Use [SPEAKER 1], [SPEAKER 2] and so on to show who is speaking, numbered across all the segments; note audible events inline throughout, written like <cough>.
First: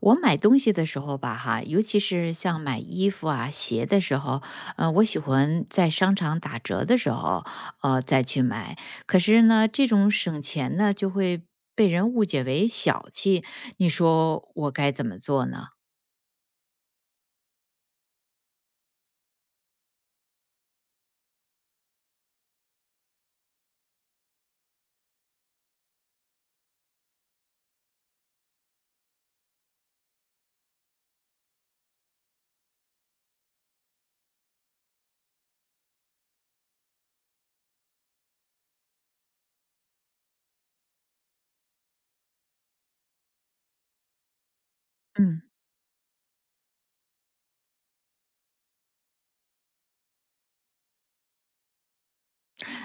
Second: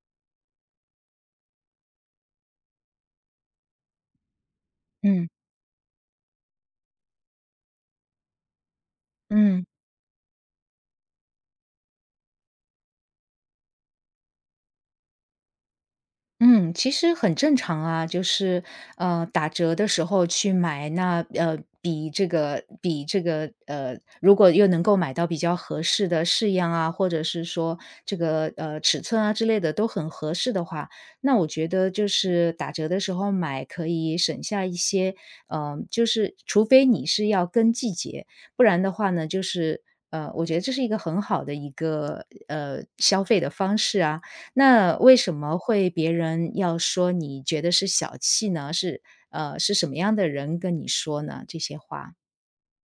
[SPEAKER 1] 我买东西的时候吧，哈，尤其是像买衣服啊、鞋的时候，我喜
[SPEAKER 2] 嗯
[SPEAKER 1] 欢在商场打折的时候，再去买。可是
[SPEAKER 2] 嗯
[SPEAKER 1] 呢，这种省钱呢，就会被人误解为小气。你说我该怎么做呢？
[SPEAKER 2] 嗯，其实很正常啊，就是打折的时候去买，那比这个如果又能够买到比较合适的式样啊，或者是说这个尺寸啊之类的都很合适的话，那我觉得就是打折的时候买可以省下一些，就是除非你是要跟季节，不然的话呢，就是。我觉得这是一个很好的一个消费的方式啊，那为什
[SPEAKER 1] 嗯。
[SPEAKER 2] 么会别人要说你觉得是小气呢？是是什么样的人跟你说呢？这些话？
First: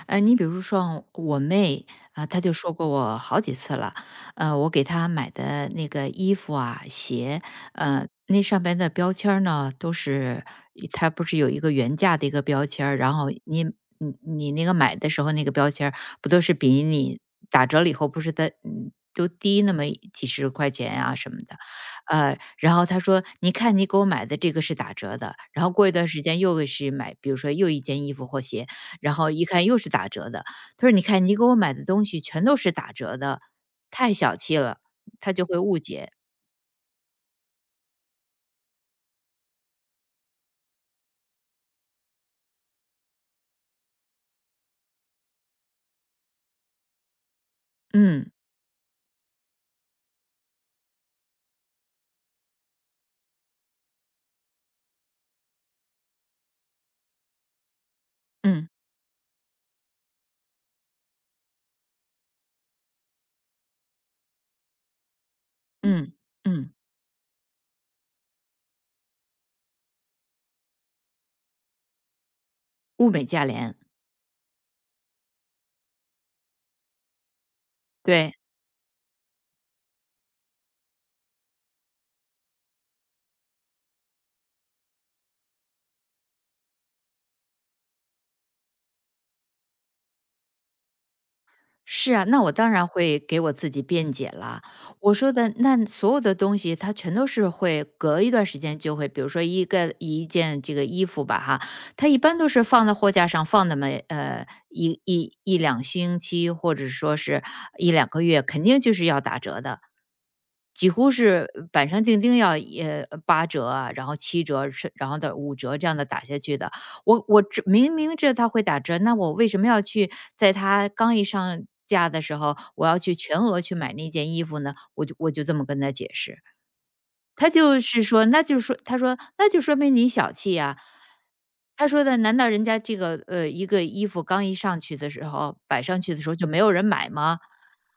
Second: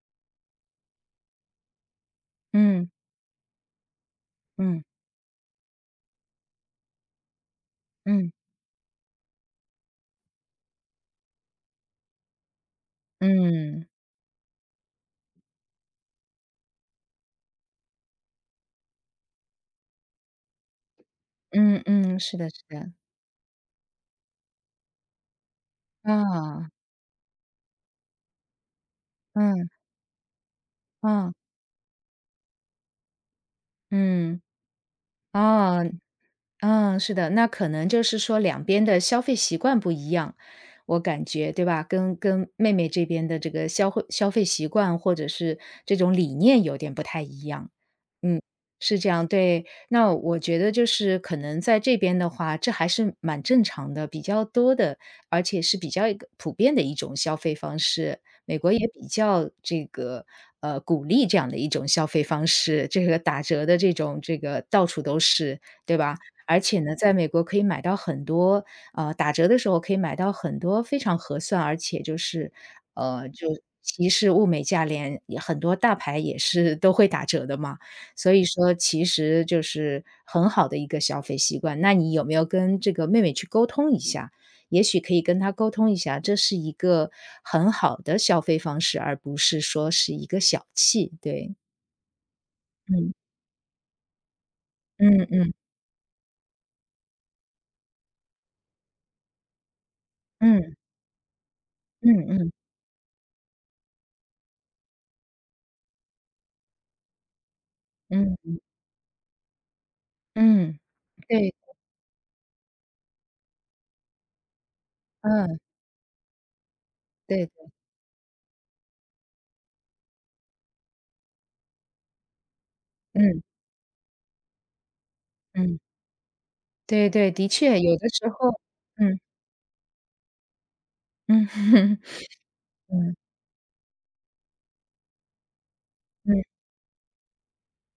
[SPEAKER 1] 你比如说我妹啊，她就说过
[SPEAKER 2] 嗯，
[SPEAKER 1] 我好几次了，我
[SPEAKER 2] 嗯，
[SPEAKER 1] 给她买的那个衣服啊、鞋，
[SPEAKER 2] 嗯，
[SPEAKER 1] 那上边的标签儿呢，都是它不是有一个原价的一个标签儿然后你
[SPEAKER 2] 嗯，
[SPEAKER 1] 你你那个买的时候那个标签儿不都是比你打折了以后不是的，都低那么几十块钱啊什么的，
[SPEAKER 2] 嗯嗯，是的是
[SPEAKER 1] 然后
[SPEAKER 2] 的，
[SPEAKER 1] 她说：“你看，你给我买的这个是打折的。”然后过一段时间又
[SPEAKER 2] 啊，
[SPEAKER 1] 是买，比如说又一件衣服或鞋，然后一看
[SPEAKER 2] 嗯，
[SPEAKER 1] 又是打折的，他说：“你看
[SPEAKER 2] 啊，
[SPEAKER 1] 你给我买的东西全都是打折的，太小
[SPEAKER 2] 嗯，
[SPEAKER 1] 气了。”他就会误
[SPEAKER 2] 哦。
[SPEAKER 1] 解。
[SPEAKER 2] 嗯，是的，那可能就是说两边的消费习惯不一样，我感觉，对吧？跟妹妹这边的这个消费习惯或者是这种理念有点不太一样。
[SPEAKER 1] 嗯，
[SPEAKER 2] 嗯，是这样，对。那我觉得就是可能在这边的话，这还是蛮正常的，比较多的，而且是比较一个普遍的一种消费方式。美
[SPEAKER 1] 嗯，
[SPEAKER 2] 国也比较这个鼓励这样的一种消费方式，这个打折的这种这个到处都是，对
[SPEAKER 1] 嗯，
[SPEAKER 2] 吧？而
[SPEAKER 1] 嗯，
[SPEAKER 2] 且呢，在美国可以买到很多打折的时候可以买到很多非常合算，而且就是，
[SPEAKER 1] 物美
[SPEAKER 2] 呃，
[SPEAKER 1] 价
[SPEAKER 2] 就
[SPEAKER 1] 廉，
[SPEAKER 2] 其实物美价廉，也很多大牌也是 <laughs> 都会打折的嘛。所
[SPEAKER 1] 对。
[SPEAKER 2] 以说其实就是很好的一个消费习惯。那你有没有跟这个妹妹去沟通一下？也许可以跟她沟通一下，这是一个很好的消费方式，而不是说是一个小气，对。
[SPEAKER 1] 是啊，那我当然
[SPEAKER 2] 嗯，
[SPEAKER 1] 会给我自己辩解了。我
[SPEAKER 2] 嗯
[SPEAKER 1] 说的
[SPEAKER 2] 嗯，
[SPEAKER 1] 那所有的东西，它全都是会隔一段时间就会，比如说一件这
[SPEAKER 2] 嗯，
[SPEAKER 1] 个衣服吧，哈，它一
[SPEAKER 2] 嗯
[SPEAKER 1] 般都
[SPEAKER 2] 嗯，
[SPEAKER 1] 是放在货架上放那么一两星期，或者说是一两个月，
[SPEAKER 2] 嗯，
[SPEAKER 1] 肯定就是要打折的，
[SPEAKER 2] 嗯。
[SPEAKER 1] 几乎是
[SPEAKER 2] 对。
[SPEAKER 1] 板上钉钉要八折啊然后七折，是然后的五
[SPEAKER 2] 嗯，
[SPEAKER 1] 折这样的打下去的。我我
[SPEAKER 2] 对的，
[SPEAKER 1] 知明明知道它会打折，那我为什么要去在他刚一上架的时候，我要去全
[SPEAKER 2] 嗯，
[SPEAKER 1] 额去买那件衣服呢？我就这么
[SPEAKER 2] 嗯，
[SPEAKER 1] 跟他解释，
[SPEAKER 2] 对对，的
[SPEAKER 1] 他
[SPEAKER 2] 确，
[SPEAKER 1] 就
[SPEAKER 2] 有
[SPEAKER 1] 是
[SPEAKER 2] 的
[SPEAKER 1] 说，
[SPEAKER 2] 时
[SPEAKER 1] 那就
[SPEAKER 2] 候
[SPEAKER 1] 是说他说
[SPEAKER 2] 嗯，
[SPEAKER 1] 那就说明你小气呀、
[SPEAKER 2] 嗯
[SPEAKER 1] 他说的，难道人家
[SPEAKER 2] <laughs>，
[SPEAKER 1] 这
[SPEAKER 2] 嗯，
[SPEAKER 1] 个一个衣服刚一上去的时候摆上去的时候
[SPEAKER 2] 嗯。
[SPEAKER 1] 就没有人买吗？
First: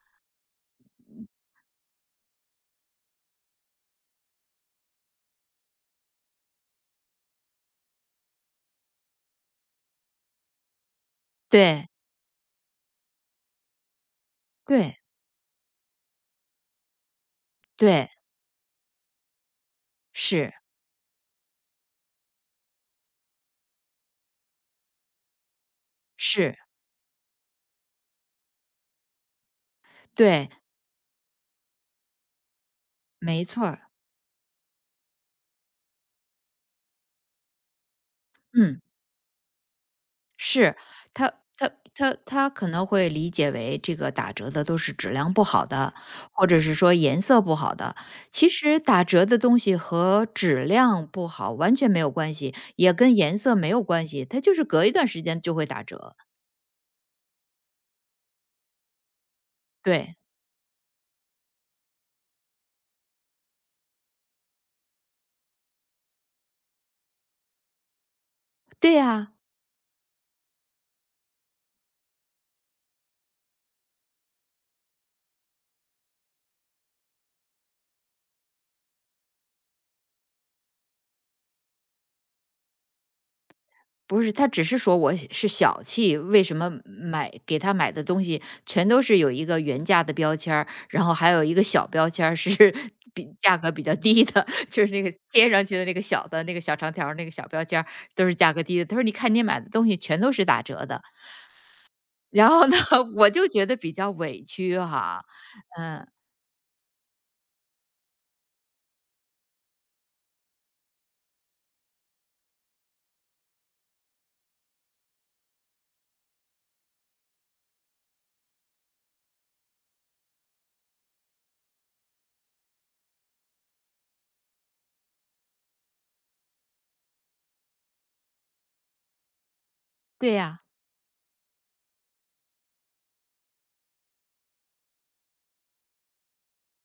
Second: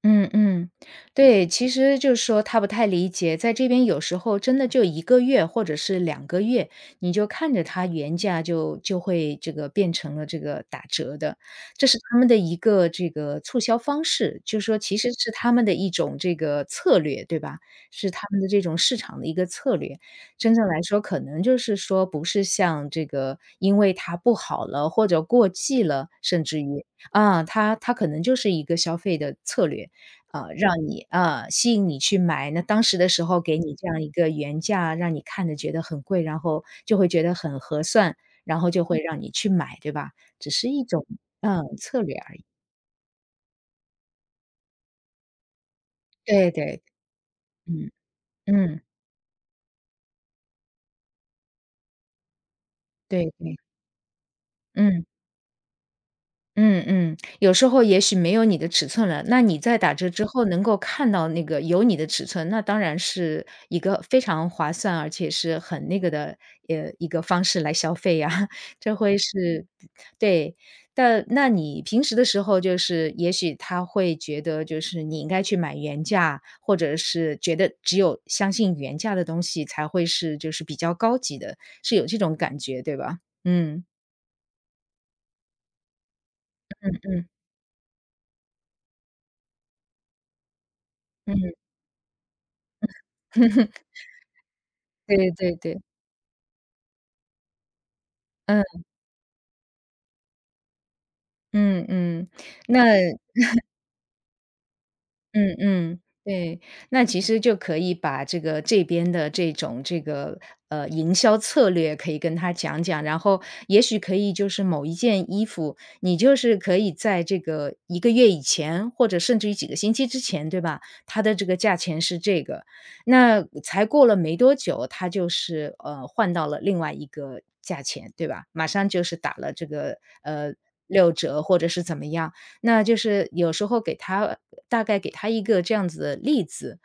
[SPEAKER 2] 嗯嗯，对，其实就是说他不太理解，在这边有时候真的就一个月或者是两个月，你就看着它原价就会这个变成了这个打折的，这
[SPEAKER 1] 对
[SPEAKER 2] 是他们的一个这个促销方式，就是说其
[SPEAKER 1] 对
[SPEAKER 2] 实是他们的一种这个策略，对吧？是
[SPEAKER 1] 对，
[SPEAKER 2] 他们的这种市场的一个策略。
[SPEAKER 1] 是
[SPEAKER 2] 真正来说，可能就是说不是像这个因为它不好了或者过季了，甚
[SPEAKER 1] 是，
[SPEAKER 2] 至于啊，它可能就是一个消费的策略。
[SPEAKER 1] 对，
[SPEAKER 2] 让你啊，吸引你去买。那当时的时候
[SPEAKER 1] 没
[SPEAKER 2] 给
[SPEAKER 1] 错
[SPEAKER 2] 你
[SPEAKER 1] 儿
[SPEAKER 2] 这样一个原价，让你看着觉得很贵，然后就会觉得很合算，然后
[SPEAKER 1] 嗯。
[SPEAKER 2] 就会让你去买，对吧？只是
[SPEAKER 1] 是，
[SPEAKER 2] 一种，
[SPEAKER 1] 他
[SPEAKER 2] 嗯，
[SPEAKER 1] 他
[SPEAKER 2] 策
[SPEAKER 1] 他
[SPEAKER 2] 略而已。
[SPEAKER 1] 他可能会理解为这个打折的都是质量不好的，或
[SPEAKER 2] 对
[SPEAKER 1] 者是
[SPEAKER 2] 对，
[SPEAKER 1] 说颜色不好
[SPEAKER 2] 嗯，
[SPEAKER 1] 的。其实
[SPEAKER 2] 嗯，
[SPEAKER 1] 打折的东西和质量不好完全没有关系，也跟
[SPEAKER 2] 对
[SPEAKER 1] 颜色
[SPEAKER 2] 对，
[SPEAKER 1] 没有关系，它就是隔一
[SPEAKER 2] 嗯。
[SPEAKER 1] 段时间就会打折。
[SPEAKER 2] 嗯嗯，有时候也许没有你的尺寸了，那你在打折
[SPEAKER 1] 对，
[SPEAKER 2] 之后能够看到那个有你的尺寸，那当然是一个非常划算，而且是很那个的，一个方式来消费呀。<laughs>
[SPEAKER 1] 对
[SPEAKER 2] 这会
[SPEAKER 1] 呀、
[SPEAKER 2] 是对，但那你平时的时候，就是也许他会觉得，就是你应该去买原价，或者是觉得只有相信原价的东西才会是就是比较高级的，是有这种感觉，对吧？嗯
[SPEAKER 1] 不是，他只是说我是小气，为什么
[SPEAKER 2] 嗯
[SPEAKER 1] 给他买的东西全都是有一个原价的标签儿然后还
[SPEAKER 2] 嗯，
[SPEAKER 1] 有一个小标签儿是 <laughs> 比价格比较
[SPEAKER 2] <laughs>
[SPEAKER 1] 低的，就是那个
[SPEAKER 2] 对
[SPEAKER 1] 贴
[SPEAKER 2] 对
[SPEAKER 1] 上去
[SPEAKER 2] 对。
[SPEAKER 1] 的那个小的那个小长条儿那个小标签儿都是价格低
[SPEAKER 2] 嗯
[SPEAKER 1] 的。他说：“你看你买的东西全都是打折的。<laughs>”
[SPEAKER 2] 嗯嗯，
[SPEAKER 1] 然后呢，
[SPEAKER 2] 那
[SPEAKER 1] <laughs> 我就觉得比较委屈哈。
[SPEAKER 2] 嗯嗯，
[SPEAKER 1] 嗯，
[SPEAKER 2] 对，那其实就可以把这个这边的这种这个营销策略可以跟他讲讲，然后也许可以就是某一件衣服，你就是可以在这个一个月以前，或者甚至于几个星期之前，对吧？它的这个价钱是这个，那才过了没多久，它就是换到了另外一个价钱，对吧？马上就是打了这个
[SPEAKER 1] 对
[SPEAKER 2] 呃
[SPEAKER 1] 呀，
[SPEAKER 2] 六折或者是怎么样。那就是有时候给他大概给他一个这样子的例子，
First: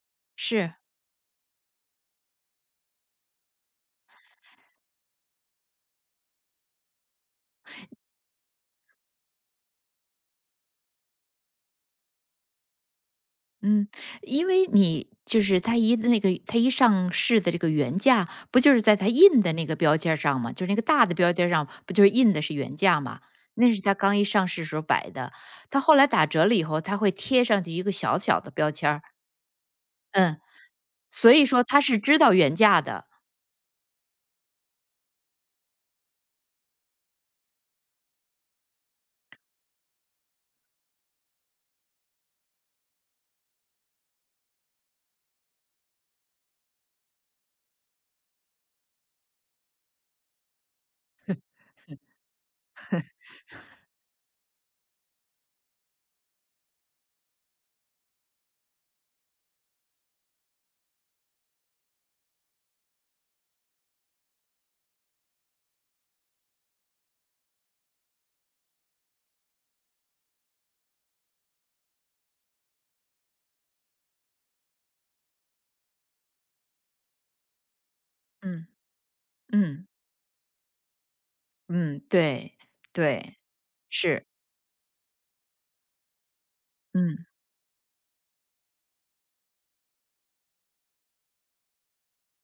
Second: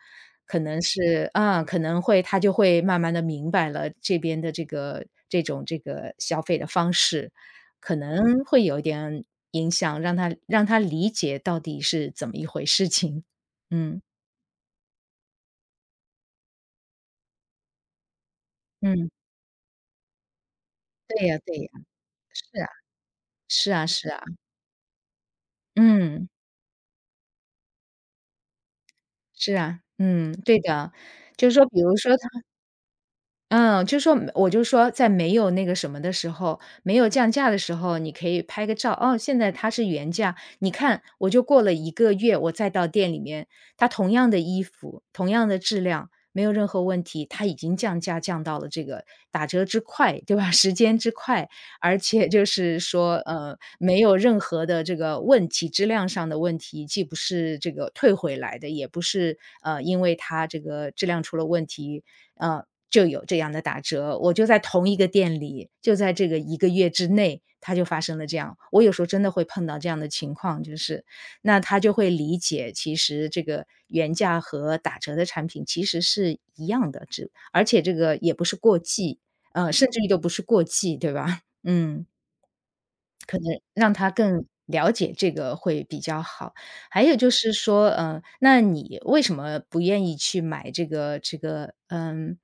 [SPEAKER 2] 可
[SPEAKER 1] 是。
[SPEAKER 2] 能是啊，可能会他就会慢慢的明白了这边的这个这种这个消费的方式，可能会有一点影响，让他理解到底是怎么一回事情。
[SPEAKER 1] 嗯，
[SPEAKER 2] 嗯，
[SPEAKER 1] 因为你就是那个它一上市的这个原价，不就是在它
[SPEAKER 2] 嗯，
[SPEAKER 1] 印的那个标签儿上吗？就是那个大的
[SPEAKER 2] 对
[SPEAKER 1] 标
[SPEAKER 2] 呀
[SPEAKER 1] 签儿
[SPEAKER 2] 对
[SPEAKER 1] 上，
[SPEAKER 2] 呀，
[SPEAKER 1] 不就是印的是
[SPEAKER 2] 是啊，
[SPEAKER 1] 原价吗？
[SPEAKER 2] 是
[SPEAKER 1] 那是
[SPEAKER 2] 啊
[SPEAKER 1] 它
[SPEAKER 2] 是
[SPEAKER 1] 刚
[SPEAKER 2] 啊，
[SPEAKER 1] 一上市时候摆的，它后来打
[SPEAKER 2] 嗯，
[SPEAKER 1] 折了以后，它会贴上去一个小小的标签儿，
[SPEAKER 2] 是啊，嗯，
[SPEAKER 1] 嗯，
[SPEAKER 2] 对的。
[SPEAKER 1] 所以
[SPEAKER 2] 就是
[SPEAKER 1] 说
[SPEAKER 2] 说比
[SPEAKER 1] 它
[SPEAKER 2] 如
[SPEAKER 1] 是
[SPEAKER 2] 说
[SPEAKER 1] 知
[SPEAKER 2] 他
[SPEAKER 1] 道原价的，
[SPEAKER 2] 嗯，就说我就说在没有那个什么的时候，没有降价的时候，你可以拍个照，哦，现在它是原价，你看，我就过了一个月，我再到店里面，它同样的衣服，同样的质量，没有任何问题，它已经降价降到了这个打折之快，对吧？<laughs> 时间之快，而且就是说，没有任何的这个问题，质量上的问题，既不是这个退回来的，也不是因为它这个质量出了问题，呃，就有这样的打折。我就在同一个店里，就在这个一个月之内，它就发生了这样。我有时候真的会碰到这样的情况，就是那他就会理解，其实这个原价和打折的产品其实是一样的，只而且这个也不是
[SPEAKER 1] 嗯
[SPEAKER 2] 过季，
[SPEAKER 1] 嗯
[SPEAKER 2] 甚至于都不是过季，对吧？<laughs>
[SPEAKER 1] 嗯，
[SPEAKER 2] 嗯。
[SPEAKER 1] 对对，
[SPEAKER 2] 让他
[SPEAKER 1] 是，
[SPEAKER 2] 更了解这个会比较好。还有
[SPEAKER 1] 嗯
[SPEAKER 2] 就是说，嗯，那你为什么不愿意去买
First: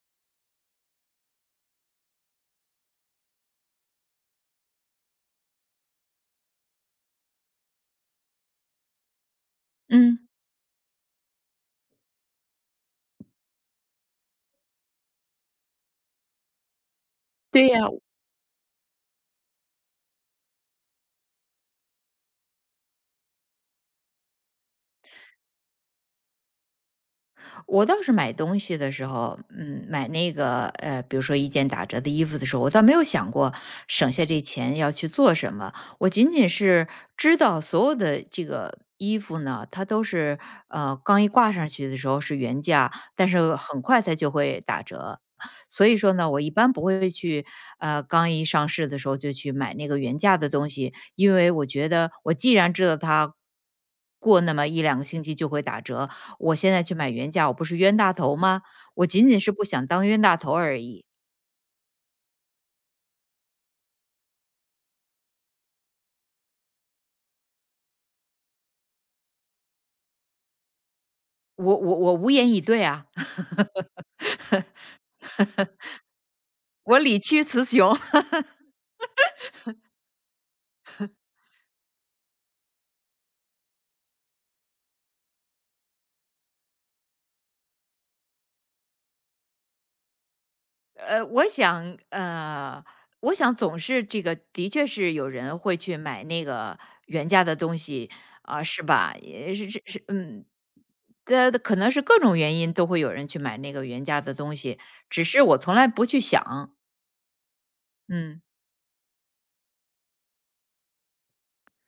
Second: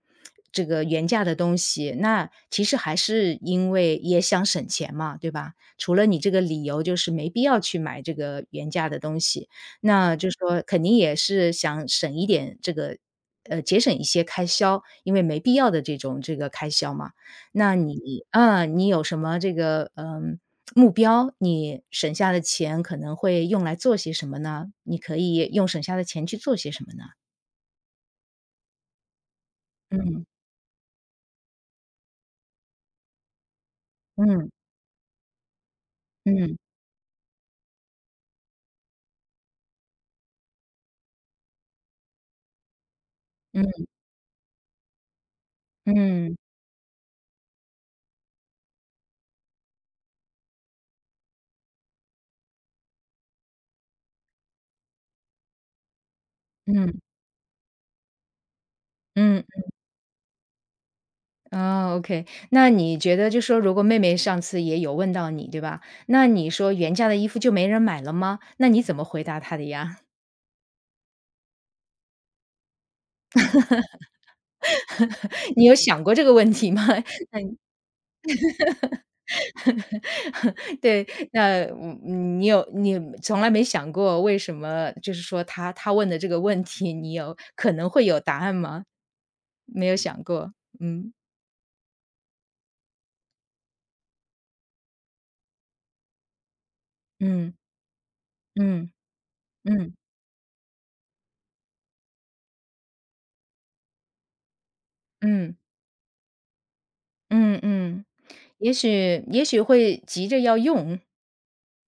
[SPEAKER 2] 这个原价的东西？那其实还是因为也想省钱嘛，对吧？除了你这个理由就是没必要去买这个原价的东西，那
[SPEAKER 1] 嗯，
[SPEAKER 2] 就说肯定也是想省一点这个。节省一些开销，因为没必要的这种这个开销嘛。
[SPEAKER 1] 对
[SPEAKER 2] 那
[SPEAKER 1] 呀，
[SPEAKER 2] 你，啊，你有什么这个，嗯、目标，你省下的钱可能会用来做些什么呢？你可以用省下的钱去做些什么呢？
[SPEAKER 1] 我倒是买东西的时候，买
[SPEAKER 2] 嗯
[SPEAKER 1] 那个比如说一件打折的衣服的时候，我倒没有想过省下这
[SPEAKER 2] 嗯
[SPEAKER 1] 钱要去做什么。我仅仅
[SPEAKER 2] 嗯
[SPEAKER 1] 是知道所有的这个衣服呢，它都是刚一挂上去的时候是原价，但是很
[SPEAKER 2] 嗯
[SPEAKER 1] 快它就会打折。所以说呢，
[SPEAKER 2] 嗯
[SPEAKER 1] 我一般不会去，刚一上市的时候就去买那个原价的东西，因为我觉得我既然知道它过那么一两个星期就会打折，我现在去
[SPEAKER 2] 嗯
[SPEAKER 1] 买原价，我不是冤大头吗？我仅仅
[SPEAKER 2] 嗯，
[SPEAKER 1] 是不
[SPEAKER 2] 嗯
[SPEAKER 1] 想当冤大头而已。
[SPEAKER 2] 哦，OK。那你觉得就说如果妹妹上次也有问到你，对吧？那你说原价的衣服就没人买了吗？那你怎么回答她的呀？
[SPEAKER 1] 我无言以对啊，<laughs>
[SPEAKER 2] <laughs> 你有想过这个问题吗？
[SPEAKER 1] 我理
[SPEAKER 2] <laughs>
[SPEAKER 1] 屈词穷。
[SPEAKER 2] 对，那嗯，你从来没想过为什么就是说他问的这个问题，你有可能会有答案吗？没有想过，
[SPEAKER 1] <laughs>
[SPEAKER 2] 嗯，
[SPEAKER 1] 呃，我想呃，我想总是这个，的确是有人会去买那个原价
[SPEAKER 2] 嗯，
[SPEAKER 1] 的东西啊、是
[SPEAKER 2] 嗯，
[SPEAKER 1] 吧？也是是
[SPEAKER 2] 嗯，
[SPEAKER 1] 是，嗯。的可能是各种原因都会有人去买那个原价的东西，只是
[SPEAKER 2] 嗯，
[SPEAKER 1] 我从来不去想，
[SPEAKER 2] 嗯，嗯，
[SPEAKER 1] 嗯。
[SPEAKER 2] 也许会急着要用，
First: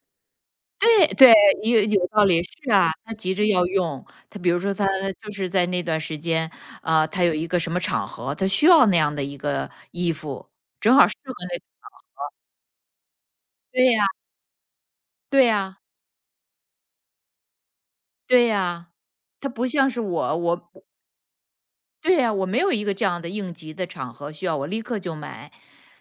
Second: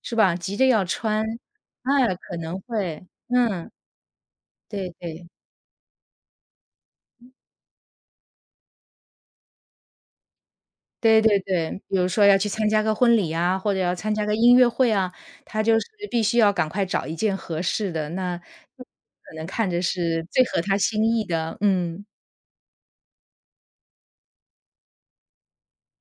[SPEAKER 2] 是吧？急着要
[SPEAKER 1] 对
[SPEAKER 2] 穿，
[SPEAKER 1] 对，有
[SPEAKER 2] 哎，
[SPEAKER 1] 道
[SPEAKER 2] 可
[SPEAKER 1] 理，
[SPEAKER 2] 能
[SPEAKER 1] 是啊，
[SPEAKER 2] 会，
[SPEAKER 1] 他急着要
[SPEAKER 2] 嗯，
[SPEAKER 1] 用。比如说他
[SPEAKER 2] 对对。
[SPEAKER 1] 就是在那段时间，啊，他有一个什么场合，他需要那样的一个衣服，正好适
[SPEAKER 2] 对
[SPEAKER 1] 合
[SPEAKER 2] 对
[SPEAKER 1] 那个
[SPEAKER 2] 对，比如说要去参加个婚礼啊，或者
[SPEAKER 1] 对
[SPEAKER 2] 要
[SPEAKER 1] 呀，
[SPEAKER 2] 参加个音乐会啊，
[SPEAKER 1] 对
[SPEAKER 2] 他
[SPEAKER 1] 呀，
[SPEAKER 2] 就是必须要赶快找一件合适的，那
[SPEAKER 1] 对呀。
[SPEAKER 2] 可能
[SPEAKER 1] 他不
[SPEAKER 2] 看着
[SPEAKER 1] 像是
[SPEAKER 2] 是
[SPEAKER 1] 我，
[SPEAKER 2] 最合
[SPEAKER 1] 我
[SPEAKER 2] 他心意的。嗯，
[SPEAKER 1] 对呀，我没有一个这样的应急的场合需要我立刻就买。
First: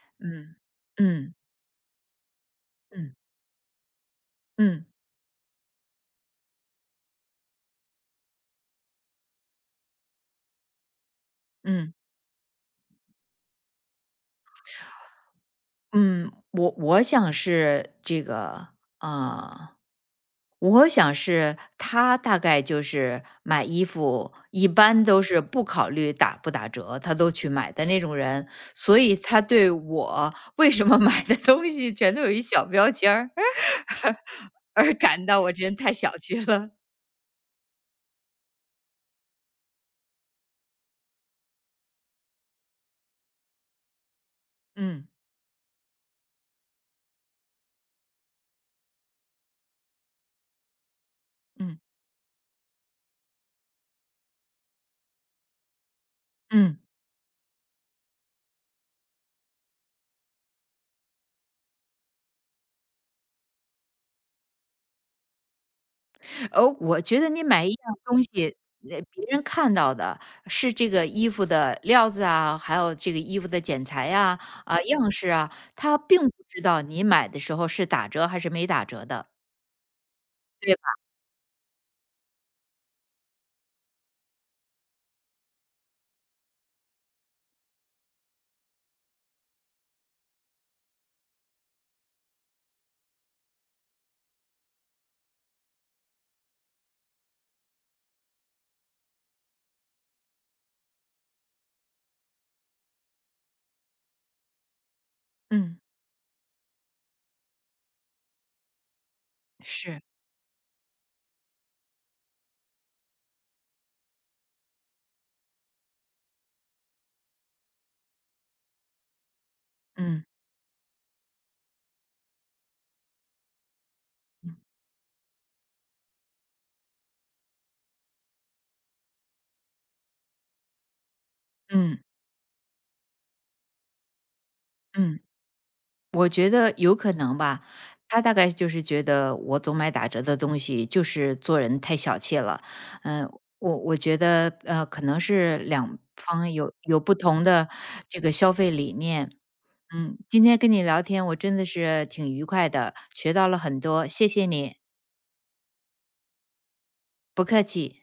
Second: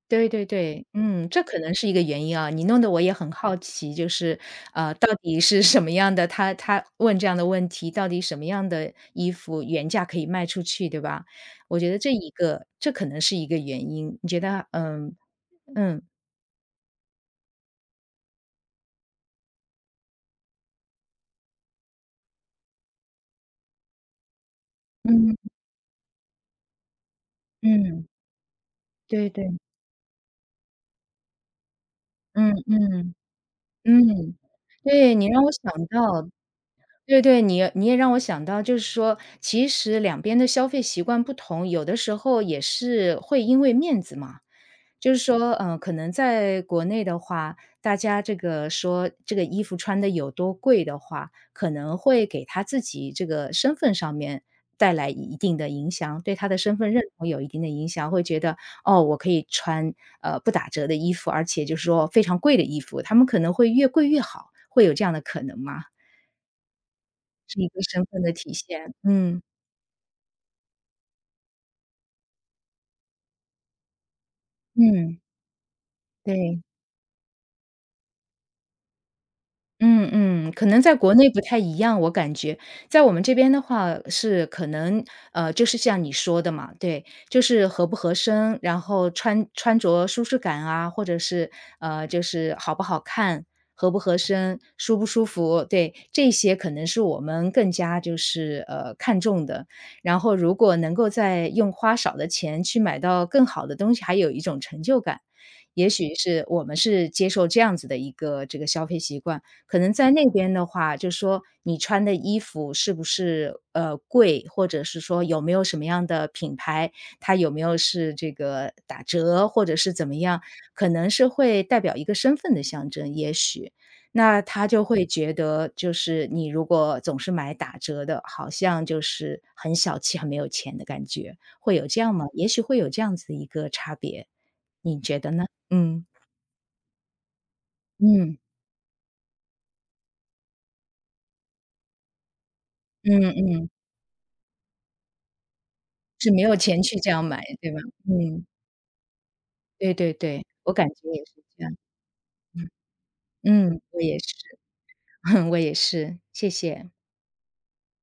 [SPEAKER 2] 对对
[SPEAKER 1] 嗯，
[SPEAKER 2] 对，嗯，
[SPEAKER 1] 嗯，
[SPEAKER 2] 这可能是一个原因啊。你弄得我也
[SPEAKER 1] 嗯，
[SPEAKER 2] 很好奇，就是，
[SPEAKER 1] 嗯，
[SPEAKER 2] 到底是什么样的他问这样的问题，到底什么样的衣服原价可以卖出去，对吧？我觉
[SPEAKER 1] 嗯，
[SPEAKER 2] 得这一个这可能是一个原因，你觉得嗯嗯
[SPEAKER 1] 嗯，我想是这个，啊呃我想是他大概就是买衣服，一般都
[SPEAKER 2] 嗯
[SPEAKER 1] 是不考虑打不打折，他都去买的那
[SPEAKER 2] 嗯，
[SPEAKER 1] 种人，所以
[SPEAKER 2] 对
[SPEAKER 1] 他
[SPEAKER 2] 对，
[SPEAKER 1] 对我为什么买的东西全都有一
[SPEAKER 2] 嗯
[SPEAKER 1] 小标签
[SPEAKER 2] 嗯。
[SPEAKER 1] 儿，
[SPEAKER 2] 嗯，
[SPEAKER 1] <laughs> 而
[SPEAKER 2] 对，
[SPEAKER 1] 感
[SPEAKER 2] 你
[SPEAKER 1] 到
[SPEAKER 2] 让我
[SPEAKER 1] 我这人
[SPEAKER 2] 想
[SPEAKER 1] 太小
[SPEAKER 2] 到，
[SPEAKER 1] 气了。
[SPEAKER 2] 对对，你也让我想到，就是说，其实两边的消费习惯不同，有的时候也是会因为面子嘛。
[SPEAKER 1] 嗯
[SPEAKER 2] 就是说，嗯，可能在国内的话，大家这个说这个衣服穿的有多贵的话，可
[SPEAKER 1] 嗯
[SPEAKER 2] 能会给他自己这个身份上面带来一定的影响，对他的身
[SPEAKER 1] 嗯。
[SPEAKER 2] 份认同有一定的影响，会觉得哦，我可以穿不打折的衣服，而且就是说非常贵的衣服，他们可能会越贵越好，会有这样的可能吗？
[SPEAKER 1] 哦，我觉得你
[SPEAKER 2] 是
[SPEAKER 1] 买
[SPEAKER 2] 一
[SPEAKER 1] 一
[SPEAKER 2] 个
[SPEAKER 1] 样
[SPEAKER 2] 身份
[SPEAKER 1] 东
[SPEAKER 2] 的体
[SPEAKER 1] 西，
[SPEAKER 2] 现，
[SPEAKER 1] 别
[SPEAKER 2] 嗯，
[SPEAKER 1] 人看到的是这个衣服的料子啊，还有这个衣服的剪裁呀、啊、样
[SPEAKER 2] 嗯，
[SPEAKER 1] 式啊，他并不
[SPEAKER 2] 对。
[SPEAKER 1] 知道你买的时候是打折还是没打折的，
[SPEAKER 2] 嗯嗯，可
[SPEAKER 1] 对
[SPEAKER 2] 能
[SPEAKER 1] 吧？
[SPEAKER 2] 在国内不太一样，我感觉。在我们这边的话是可能，就是像你说的嘛，对，就是合不合身，然后穿着舒适感啊，或者是，就是好不好看，合不合身，舒不舒服，对，这些可能是我们更加就是，看重的。然后如果能够再用花少的钱去买到更好的东西，还有一种成就感。
[SPEAKER 1] 嗯，
[SPEAKER 2] 也许是我们是接受这样子的一个这个消费习惯。可能
[SPEAKER 1] 是，
[SPEAKER 2] 在那边的话，就说你穿的衣服是不是，贵，或者是说有没有什么样的品牌，它有没有是这个打折或者是怎么
[SPEAKER 1] 嗯
[SPEAKER 2] 样，可能是会代表一个身份的象征，也许。那
[SPEAKER 1] 嗯
[SPEAKER 2] 他就会觉得，就是你如果总是买打折的，好像就是很小气、很没有钱的感觉，会有
[SPEAKER 1] 嗯
[SPEAKER 2] 这样吗？也许会有这样子的一个差别，你觉
[SPEAKER 1] 嗯，
[SPEAKER 2] 得呢？嗯，
[SPEAKER 1] 我觉得有可能吧。他大
[SPEAKER 2] 嗯，
[SPEAKER 1] 概就是觉得我总买打折的东西，就是做人太小气了。
[SPEAKER 2] 嗯
[SPEAKER 1] 嗯、
[SPEAKER 2] 嗯。
[SPEAKER 1] 我觉得可能是两
[SPEAKER 2] 是没
[SPEAKER 1] 方
[SPEAKER 2] 有
[SPEAKER 1] 有
[SPEAKER 2] 钱去
[SPEAKER 1] 有
[SPEAKER 2] 这
[SPEAKER 1] 不
[SPEAKER 2] 样买，
[SPEAKER 1] 同的
[SPEAKER 2] 对吧？
[SPEAKER 1] 这个
[SPEAKER 2] 嗯，
[SPEAKER 1] 消费理念。
[SPEAKER 2] 对对
[SPEAKER 1] 嗯，今
[SPEAKER 2] 对，
[SPEAKER 1] 天跟
[SPEAKER 2] 我
[SPEAKER 1] 你
[SPEAKER 2] 感
[SPEAKER 1] 聊
[SPEAKER 2] 觉也
[SPEAKER 1] 天，
[SPEAKER 2] 是
[SPEAKER 1] 我真
[SPEAKER 2] 这
[SPEAKER 1] 的
[SPEAKER 2] 样。
[SPEAKER 1] 是挺愉快的，学到了很
[SPEAKER 2] 嗯，我
[SPEAKER 1] 多，
[SPEAKER 2] 也
[SPEAKER 1] 谢
[SPEAKER 2] 是，
[SPEAKER 1] 谢你，
[SPEAKER 2] <laughs> 我也是，谢谢。
[SPEAKER 1] 不客气。